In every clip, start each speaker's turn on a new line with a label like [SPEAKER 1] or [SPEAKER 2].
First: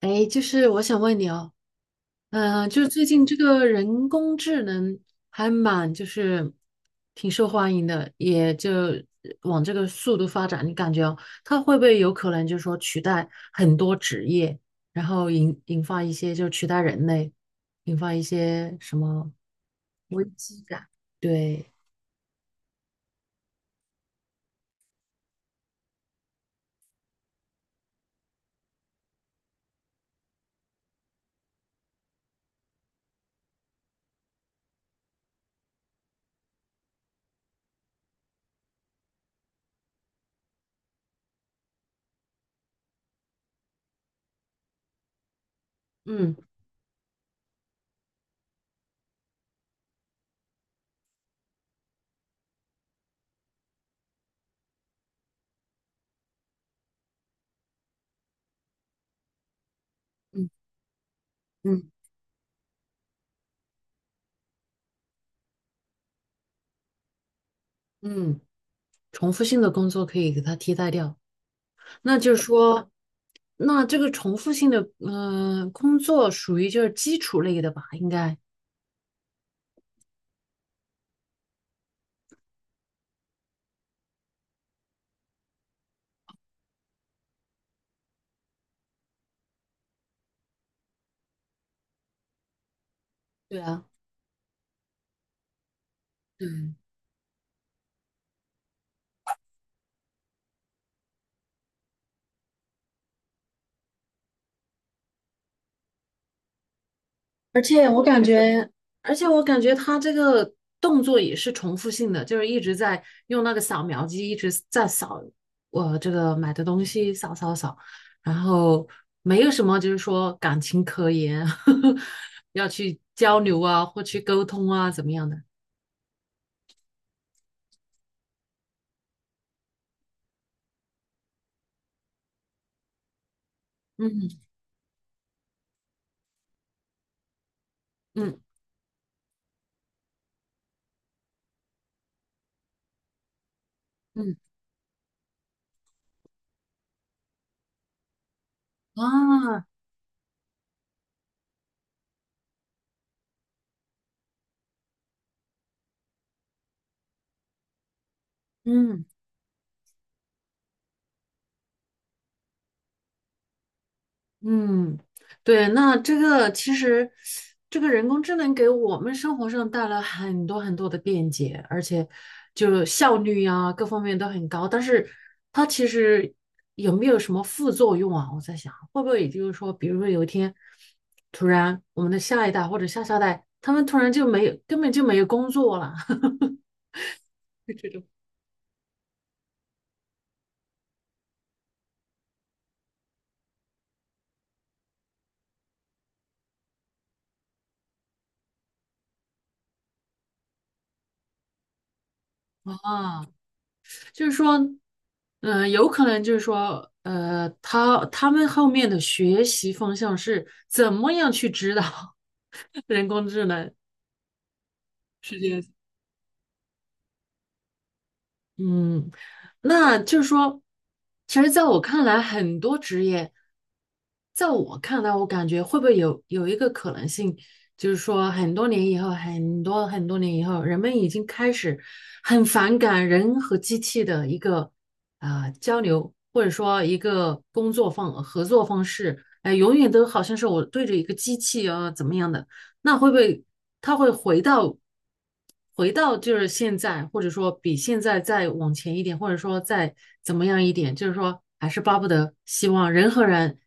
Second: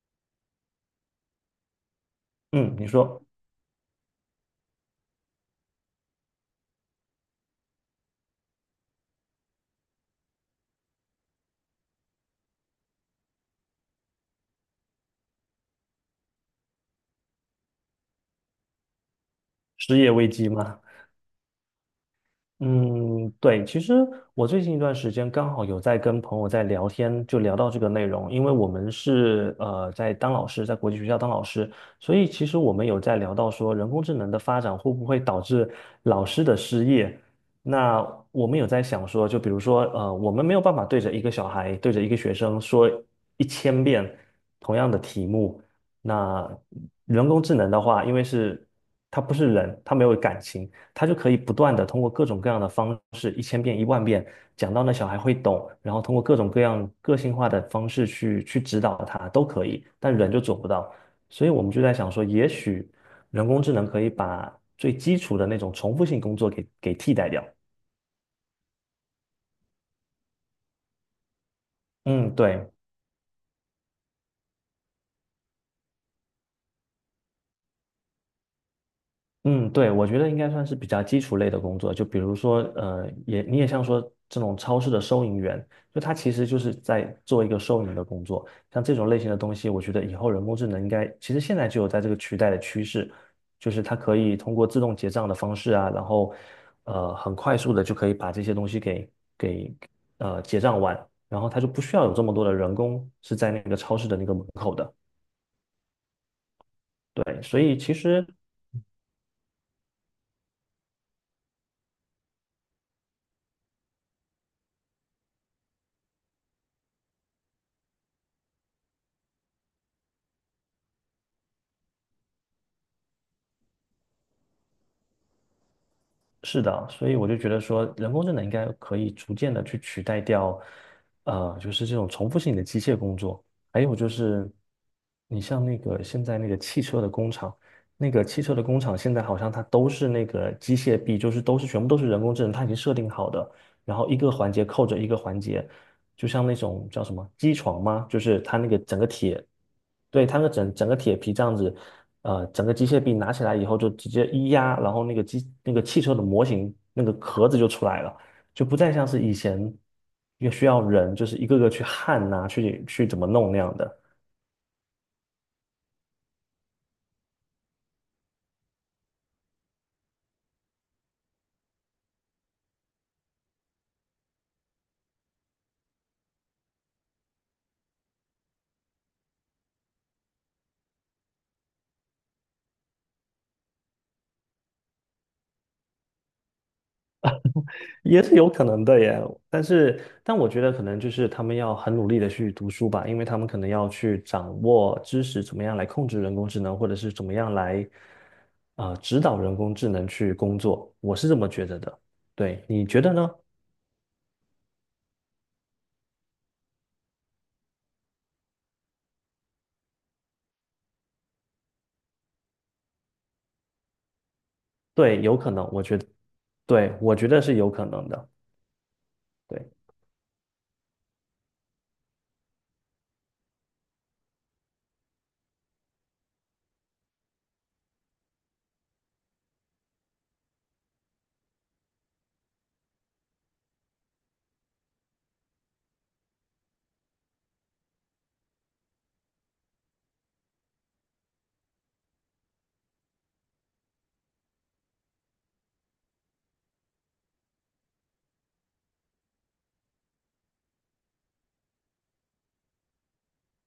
[SPEAKER 1] 哎，就是我想问你哦，
[SPEAKER 2] 嗯，
[SPEAKER 1] 就
[SPEAKER 2] 你
[SPEAKER 1] 是最
[SPEAKER 2] 说
[SPEAKER 1] 近这个人工智能还蛮挺受欢迎的，也就往这个速度发展，你感觉哦，它会不会有可能就是说取代很多职业，然后引发一些就取代人类，引发一些什么
[SPEAKER 2] 失业
[SPEAKER 1] 危
[SPEAKER 2] 危机
[SPEAKER 1] 机
[SPEAKER 2] 吗？
[SPEAKER 1] 感？对，
[SPEAKER 2] 嗯，对，其实我最近一段时间刚好有在跟朋友在聊天，就聊到这个内容，因为我们是在当老师，在国际学校当老师，所以其实我们有在聊到说人工智能的发展会不会导致老师的失业。那我们有在想说，就比如说,我们没有办法对着一个小孩，对着一个学生说一千遍同样的题目。
[SPEAKER 1] 嗯
[SPEAKER 2] 那人工智能的话，因为是它不是人，它没有感情。他就可以不断的通过各种各样的方式，1000遍、10000遍讲到那小孩会懂，然后通过各种各样个性化的方式去指导他都可以，但人就
[SPEAKER 1] 嗯
[SPEAKER 2] 做不到。所以我们就
[SPEAKER 1] 嗯
[SPEAKER 2] 在想说，也许人工智能可以把最基础的那种重复性工作给替代掉。
[SPEAKER 1] 嗯，重复性的工作可以给它替代掉。那
[SPEAKER 2] 嗯，
[SPEAKER 1] 就是
[SPEAKER 2] 对。
[SPEAKER 1] 说，那这个重复性的工作属于就是基础类的吧，应该。
[SPEAKER 2] 嗯，对，我觉得应该算是比较基础类的工作，就比如说，也你也像说这种超市的收银员，就他其实就是在做一个收银的工作。像这种类型的东西，我觉得以后人工智能应该，其实现在就有在这个取代的趋势，
[SPEAKER 1] 对
[SPEAKER 2] 就是
[SPEAKER 1] 啊，
[SPEAKER 2] 它可以通过自动结账的方式啊，然后，
[SPEAKER 1] 嗯。
[SPEAKER 2] 很快速的就可以把这些东西给结账完，然后它就不需要有这么多的人工是在那个超市的那个门口的。对，所
[SPEAKER 1] 而
[SPEAKER 2] 以
[SPEAKER 1] 且
[SPEAKER 2] 其
[SPEAKER 1] 我感
[SPEAKER 2] 实。
[SPEAKER 1] 觉，而且我感觉他这个动作也是重复性的，就是一直在用那个扫描机一直在扫我这个买的东西，扫扫扫，然后没有什么就是说感情可言，要去交流啊，或去沟通啊，怎么样的？
[SPEAKER 2] 是的，所以我就觉得说，人工智能应该可以逐渐的去取代掉，就是这种重复性的机械工作。还有就
[SPEAKER 1] 嗯
[SPEAKER 2] 是，你像那个现在那个汽车的工厂，那个
[SPEAKER 1] 嗯
[SPEAKER 2] 汽车的工厂现在好像它都是那个机械臂，就是都是全部都是人工智能，它已经设定好的，然后一个
[SPEAKER 1] 嗯
[SPEAKER 2] 环节扣着一个环节，就像那种叫什么机床吗？就是它那个整个铁，
[SPEAKER 1] 啊，
[SPEAKER 2] 对，它那个整个铁皮这样子，整个机械臂拿起来以后就直接一压，然后那个机那个汽车的模型那个壳子就出来了，就不再
[SPEAKER 1] 嗯。
[SPEAKER 2] 像是以前也需要人就是一个个去焊呐、去怎么弄那样的。
[SPEAKER 1] 嗯，对，那这个其实，这个人工智能给我们生活上带来很多很多的便捷，而且就效率呀，各方面都很高。但是它其实有没有什么副作用啊？我在想，会不会也就是说，比如说有一天，突然我们的下一代或者下下代，他们突然就没有，根本就没有工作了，这种
[SPEAKER 2] 也是有可能的耶，但我觉得可能就是他们要很努力的去读书吧，因为他们可能要去掌握知识，怎么样来控制人工智能，或者是怎么样来，指导人工智能去工作，我是这么觉得的。对，你觉得
[SPEAKER 1] 啊。
[SPEAKER 2] 呢？
[SPEAKER 1] 就是说，有可能就是说，他们后面的学习方向是怎么样去指导 人工智能？
[SPEAKER 2] 对，有
[SPEAKER 1] 世
[SPEAKER 2] 可
[SPEAKER 1] 界？
[SPEAKER 2] 能，我觉得，对，我觉得是有可能的。
[SPEAKER 1] 嗯，
[SPEAKER 2] 对。
[SPEAKER 1] 那就是说，其实在我看来，很多职业，在我看来，我感觉会不会有一个可能性，就是说，很多年以后，很多很多年以后，人们已经开始很反感人和机器的一个交流，或者说一个工作方合作方式，哎、永远都好像是我对着一个机器啊怎么样的。那会不会他会回到就是现在，或者说比现在再往前一点，或者说再怎么样一点，就是说还是巴不得希望人和人、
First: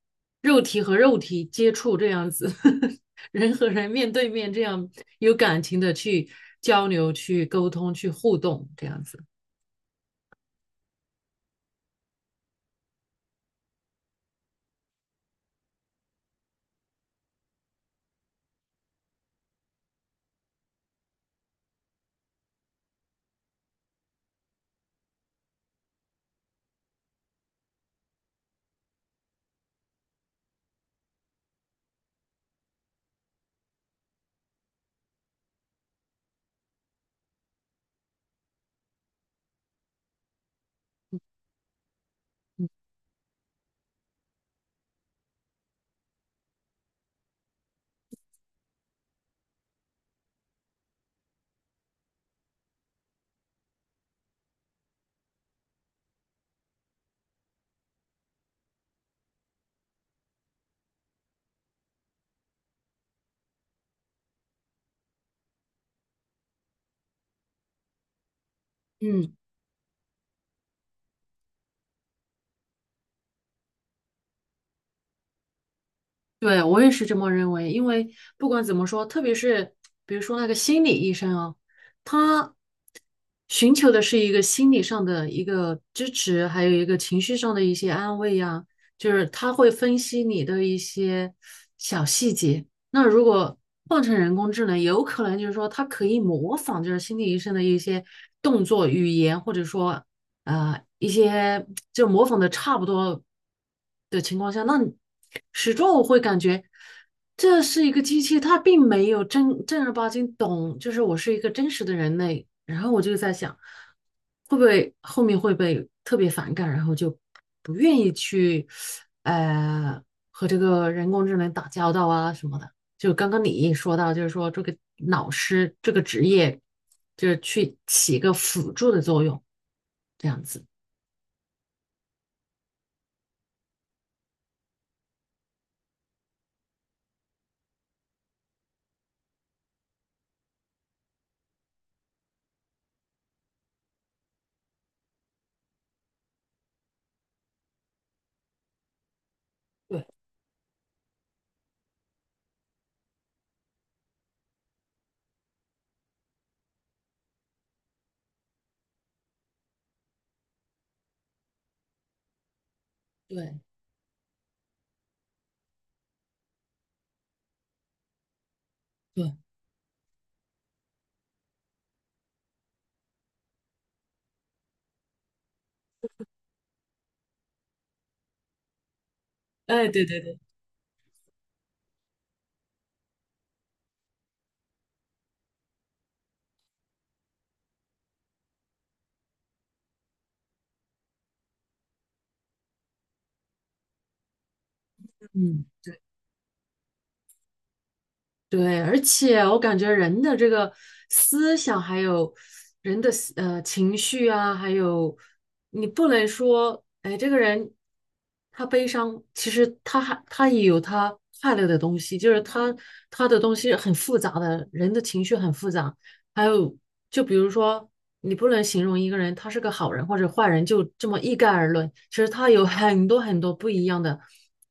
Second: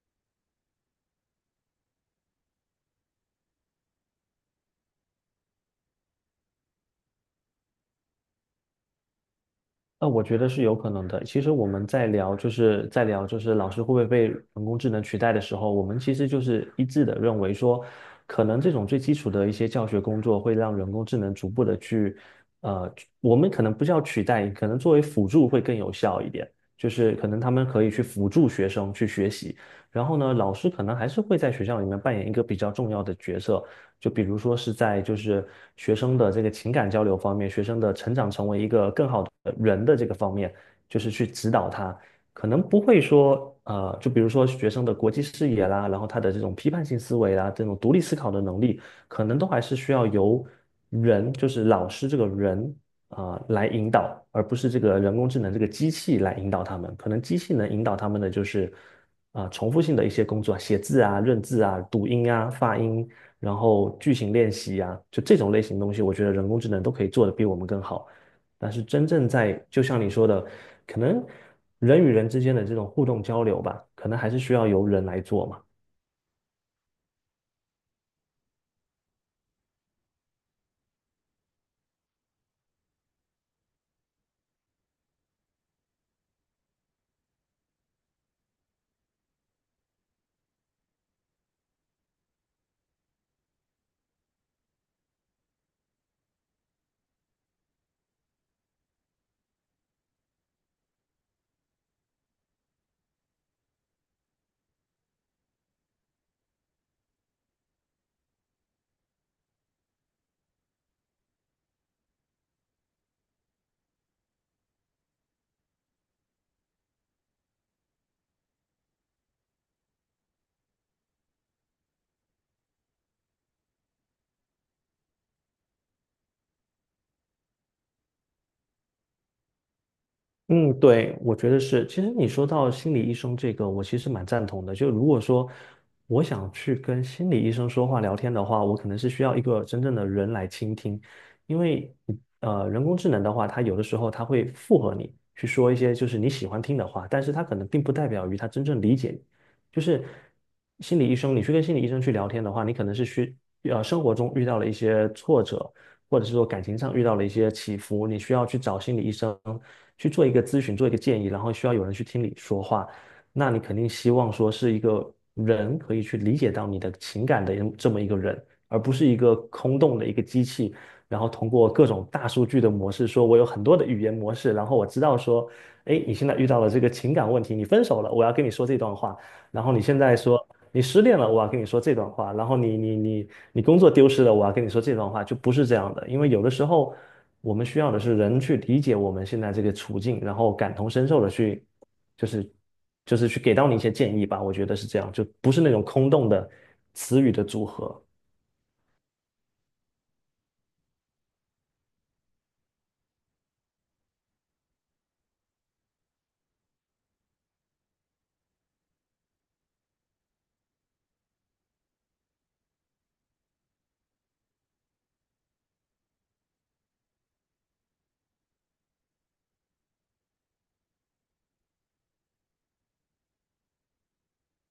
[SPEAKER 1] 肉体和肉体接触这样子，呵呵人和人面对面这样有感情的去交流、去沟通、去互动这样子。
[SPEAKER 2] 那我觉得是有可能的。其实我们在聊，就是老师会不会被人工智能取代的时候，我们其实就是一致的认为说，可能这种最基础的一些教学工作会让人工智能逐步的去，呃，我们可能不叫取代，可能作为辅助会更有效一点。就是可能他们可以去辅助学生去学习，然后呢，老师可能还是会在学校里面扮演一个比较重要的角色，就比如说是在学生的这个情感交流方面，学生的成长成为一个更好的人的这个方面，就是去指导他，可能
[SPEAKER 1] 嗯
[SPEAKER 2] 不会说就比如说学生的国际视野啦，然后他的这种批判性思维啦，这种独立思考的能力，可能都还是需要由人，就是老师这个人啊，来引导，而不是这个人工智能这个机器来引导他们。可能机器能引导他们的就是重复性的一些工作，写字啊、认字啊、读音啊、发音然后剧情练习呀，就这种类型的东西，我觉得人工智能都可以做得比我们更好。但是真正
[SPEAKER 1] 嗯，
[SPEAKER 2] 在，就像你说的，可能人与人之间的这种互动交流吧，可能还是需要由人来做嘛。
[SPEAKER 1] 对，我也是这么认为，因为不管怎么说，特别是比如说那个心理医生啊，他寻求的是一个心理上的一个支持，还有一个情绪上的一些安慰呀，就是他会分析你的一些小细节。那如果换成人工智能，有可能就是说它可以模仿，就是心理医生的一些动作、语言，或者说一些就模仿的差不多的情况下，那你始终我会感觉这是一个机器，它并没有正正儿八经懂，就是我是一个真实的人类。然后我就在想，会不会后面会被特别反感，然后就不愿意去呃和这个人工智能打交道啊什么的。就刚刚你毅说到，就是说这个老师这个职业，就是去起一个辅助的作用，这样子。
[SPEAKER 2] 嗯，对，我觉得是。其实你说到心理医生这个，我其实蛮赞同的。就如果说我想去跟心理医生说话聊天的话，我可能是需要一个真正的人来倾听，因为人工智能的话，它有的时候它会附和你去说一些就是你喜欢听的话，但是它可能并不代表于它真正理解你。就是
[SPEAKER 1] 对
[SPEAKER 2] 心理医生，你去跟心理医生去聊天的话，你可能是生活中遇到了一些挫折，或者是说感情上遇到了一些起伏，你需要去找心理医生去做一个咨询，做一个建议，然后需要有人去听你说话，那
[SPEAKER 1] 对
[SPEAKER 2] 你肯定希望说是一个人可以去理解到你的情感的这么一个人，而不是一
[SPEAKER 1] 对，
[SPEAKER 2] 个空洞的一个机器。然后通过各种大数据的模式，说我有很多的语言模式，然后我知道说，哎，你现在遇到了这个情感问题，你分手了，我要跟你说这段话，然后你
[SPEAKER 1] 哎，
[SPEAKER 2] 现
[SPEAKER 1] 对
[SPEAKER 2] 在
[SPEAKER 1] 对
[SPEAKER 2] 说，
[SPEAKER 1] 对，
[SPEAKER 2] 你失恋了，我要跟你说这段话；然后你工作丢失了，我要跟你说这段话，就不是这样的。因为有的时候，我们需要的是人去理解我们现在这个处境，然后感同身受的去，就是就是去给到你一些建议吧。我觉得是这样，就不是
[SPEAKER 1] 嗯，
[SPEAKER 2] 那种
[SPEAKER 1] 对，
[SPEAKER 2] 空洞的词语的组合。
[SPEAKER 1] 对，而且我感觉人的这个思想，还有人的情绪啊，还有你不能说，哎，这个人他悲伤，其实他也有他快乐的东西，就是他的东西很复杂的，人的情绪很复杂。还有，就比如说，你不能形容一个人他是个好人或者坏人，就这么一概而论。其实他有很多很多不一样的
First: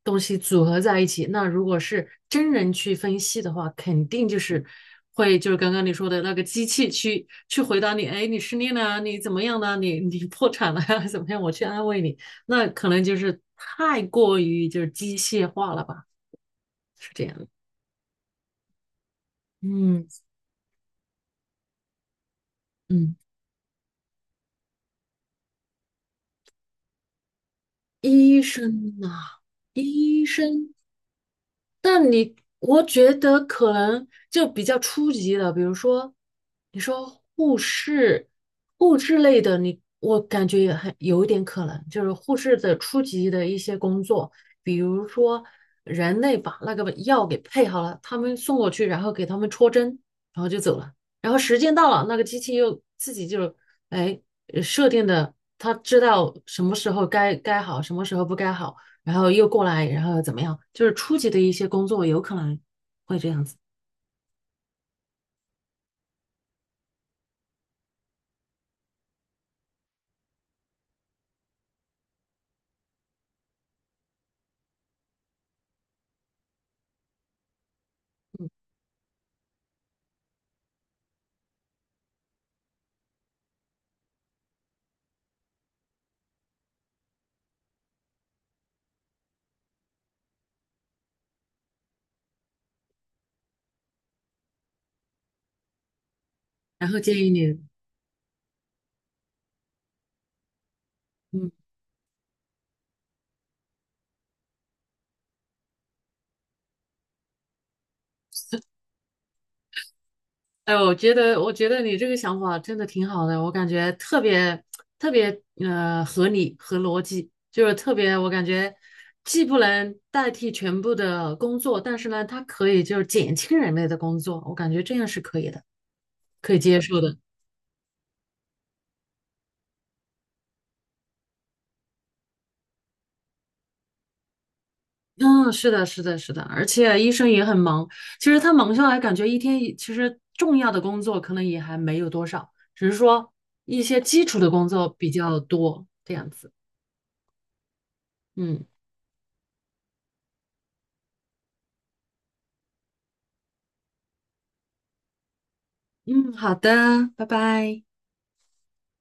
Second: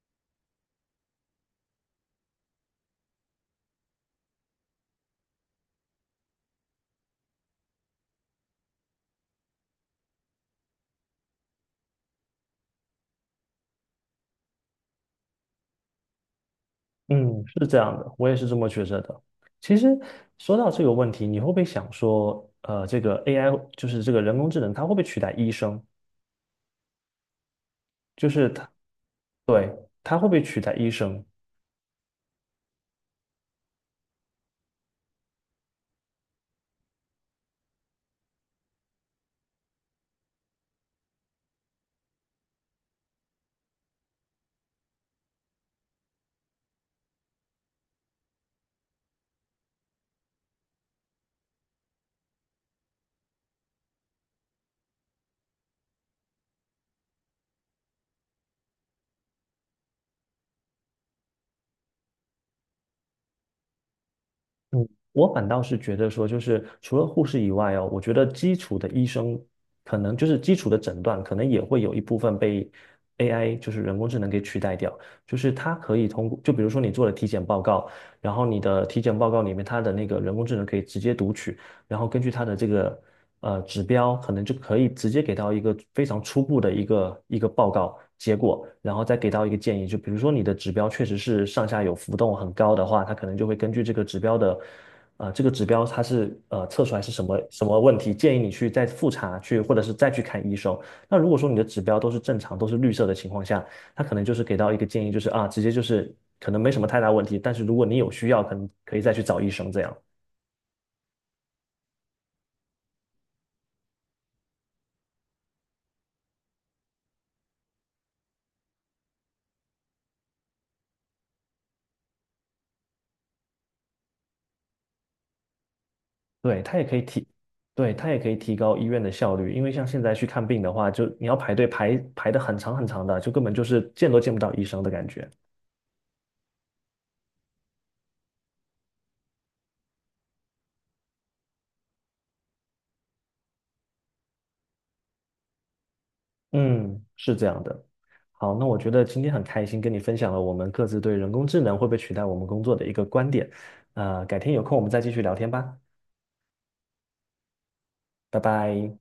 [SPEAKER 1] 东西组合在一起。那如果是真人去分析的话，肯定就是会就是刚刚你说的那个机器去回答你，哎，你失恋了啊你怎么样了啊你破产了呀，怎么样？我去安慰你，那可能就是太过于就是机械化了吧，是这样
[SPEAKER 2] 嗯，
[SPEAKER 1] 的
[SPEAKER 2] 是这样的，我也是这么觉着的。其实
[SPEAKER 1] 嗯
[SPEAKER 2] 说到这个问题，你会不会想说，这个
[SPEAKER 1] 嗯，
[SPEAKER 2] AI 就是这个人工智能，它会不会取代医生？就
[SPEAKER 1] 医
[SPEAKER 2] 是它，
[SPEAKER 1] 生呐、
[SPEAKER 2] 对，它
[SPEAKER 1] 医
[SPEAKER 2] 会不会取
[SPEAKER 1] 生。
[SPEAKER 2] 代医生？
[SPEAKER 1] 但你，我觉得可能就比较初级的，比如说，你说护士、护士类的你，我感觉也很有一点可能，就是护士的初级的一些工作，比如说人类把那个药给配好了，他们送过去，然后给他们戳针，然后就走了，然后时间到了，那个机器又自己就哎设定的，它知道什么时候该该好，什么时候不该好。然后又过来，然后怎么样？就是初级的一些工作有可能会这样子。
[SPEAKER 2] 嗯，我反倒是觉得说，就是除了护士以外哦，我觉得基础的医生可能就是基础的诊断，可能也会有一部分被 AI,就是人工智能给取代掉。就是它可以通过，就比如说你做了体检报告，然后你的体检报告里面它的那个人工智能可以直接读取，然后根据它的这个指标，可能就可以直接给到一个非常初步的一个报告结果，然后再给到一个建议。就比如说你的指标确实是上下有浮动很高的话，它可能就会根据这个指标的。这个指标它是测
[SPEAKER 1] 然
[SPEAKER 2] 出
[SPEAKER 1] 后
[SPEAKER 2] 来是
[SPEAKER 1] 建
[SPEAKER 2] 什
[SPEAKER 1] 议
[SPEAKER 2] 么
[SPEAKER 1] 你，
[SPEAKER 2] 什么问题，建议你去再复查去，或者是再去看医生。那如果说
[SPEAKER 1] 嗯，
[SPEAKER 2] 你的指标都是正常，都是绿色的情况下，他可能就是给到一个建议，就是啊，直接就是可能没什么太大问题，但是如果你有需要，可能可以再去找医生这样。
[SPEAKER 1] 哎，我觉得，我觉得你这个想法真的挺好的，我感觉特别合理和逻辑，就是特别我感觉既不能代替全部的工作，但是呢，它可以就是减轻人类的工作，我感觉这样是可以的，可以
[SPEAKER 2] 对，它
[SPEAKER 1] 接
[SPEAKER 2] 也可
[SPEAKER 1] 受
[SPEAKER 2] 以
[SPEAKER 1] 的。
[SPEAKER 2] 提，对，它也可以提高医院的效率，因为像现在去看病的话，就你要排队排的很长很长的，就根本就是见都见不到医生的感觉。
[SPEAKER 1] 嗯，是的，是的，是的，而且医生也很忙。其实他忙下来，感觉一天其实重要的工作可能也还没有多少，只是说一些基础的工作比较多，这样子。
[SPEAKER 2] 嗯，是这样的。好，
[SPEAKER 1] 嗯
[SPEAKER 2] 那我觉得今天很开心跟你分享了我们各自对人工智能会不会取代我们工作的一个观点。改天有空我们再继续聊天吧，
[SPEAKER 1] 嗯，好的，拜拜。
[SPEAKER 2] 拜拜。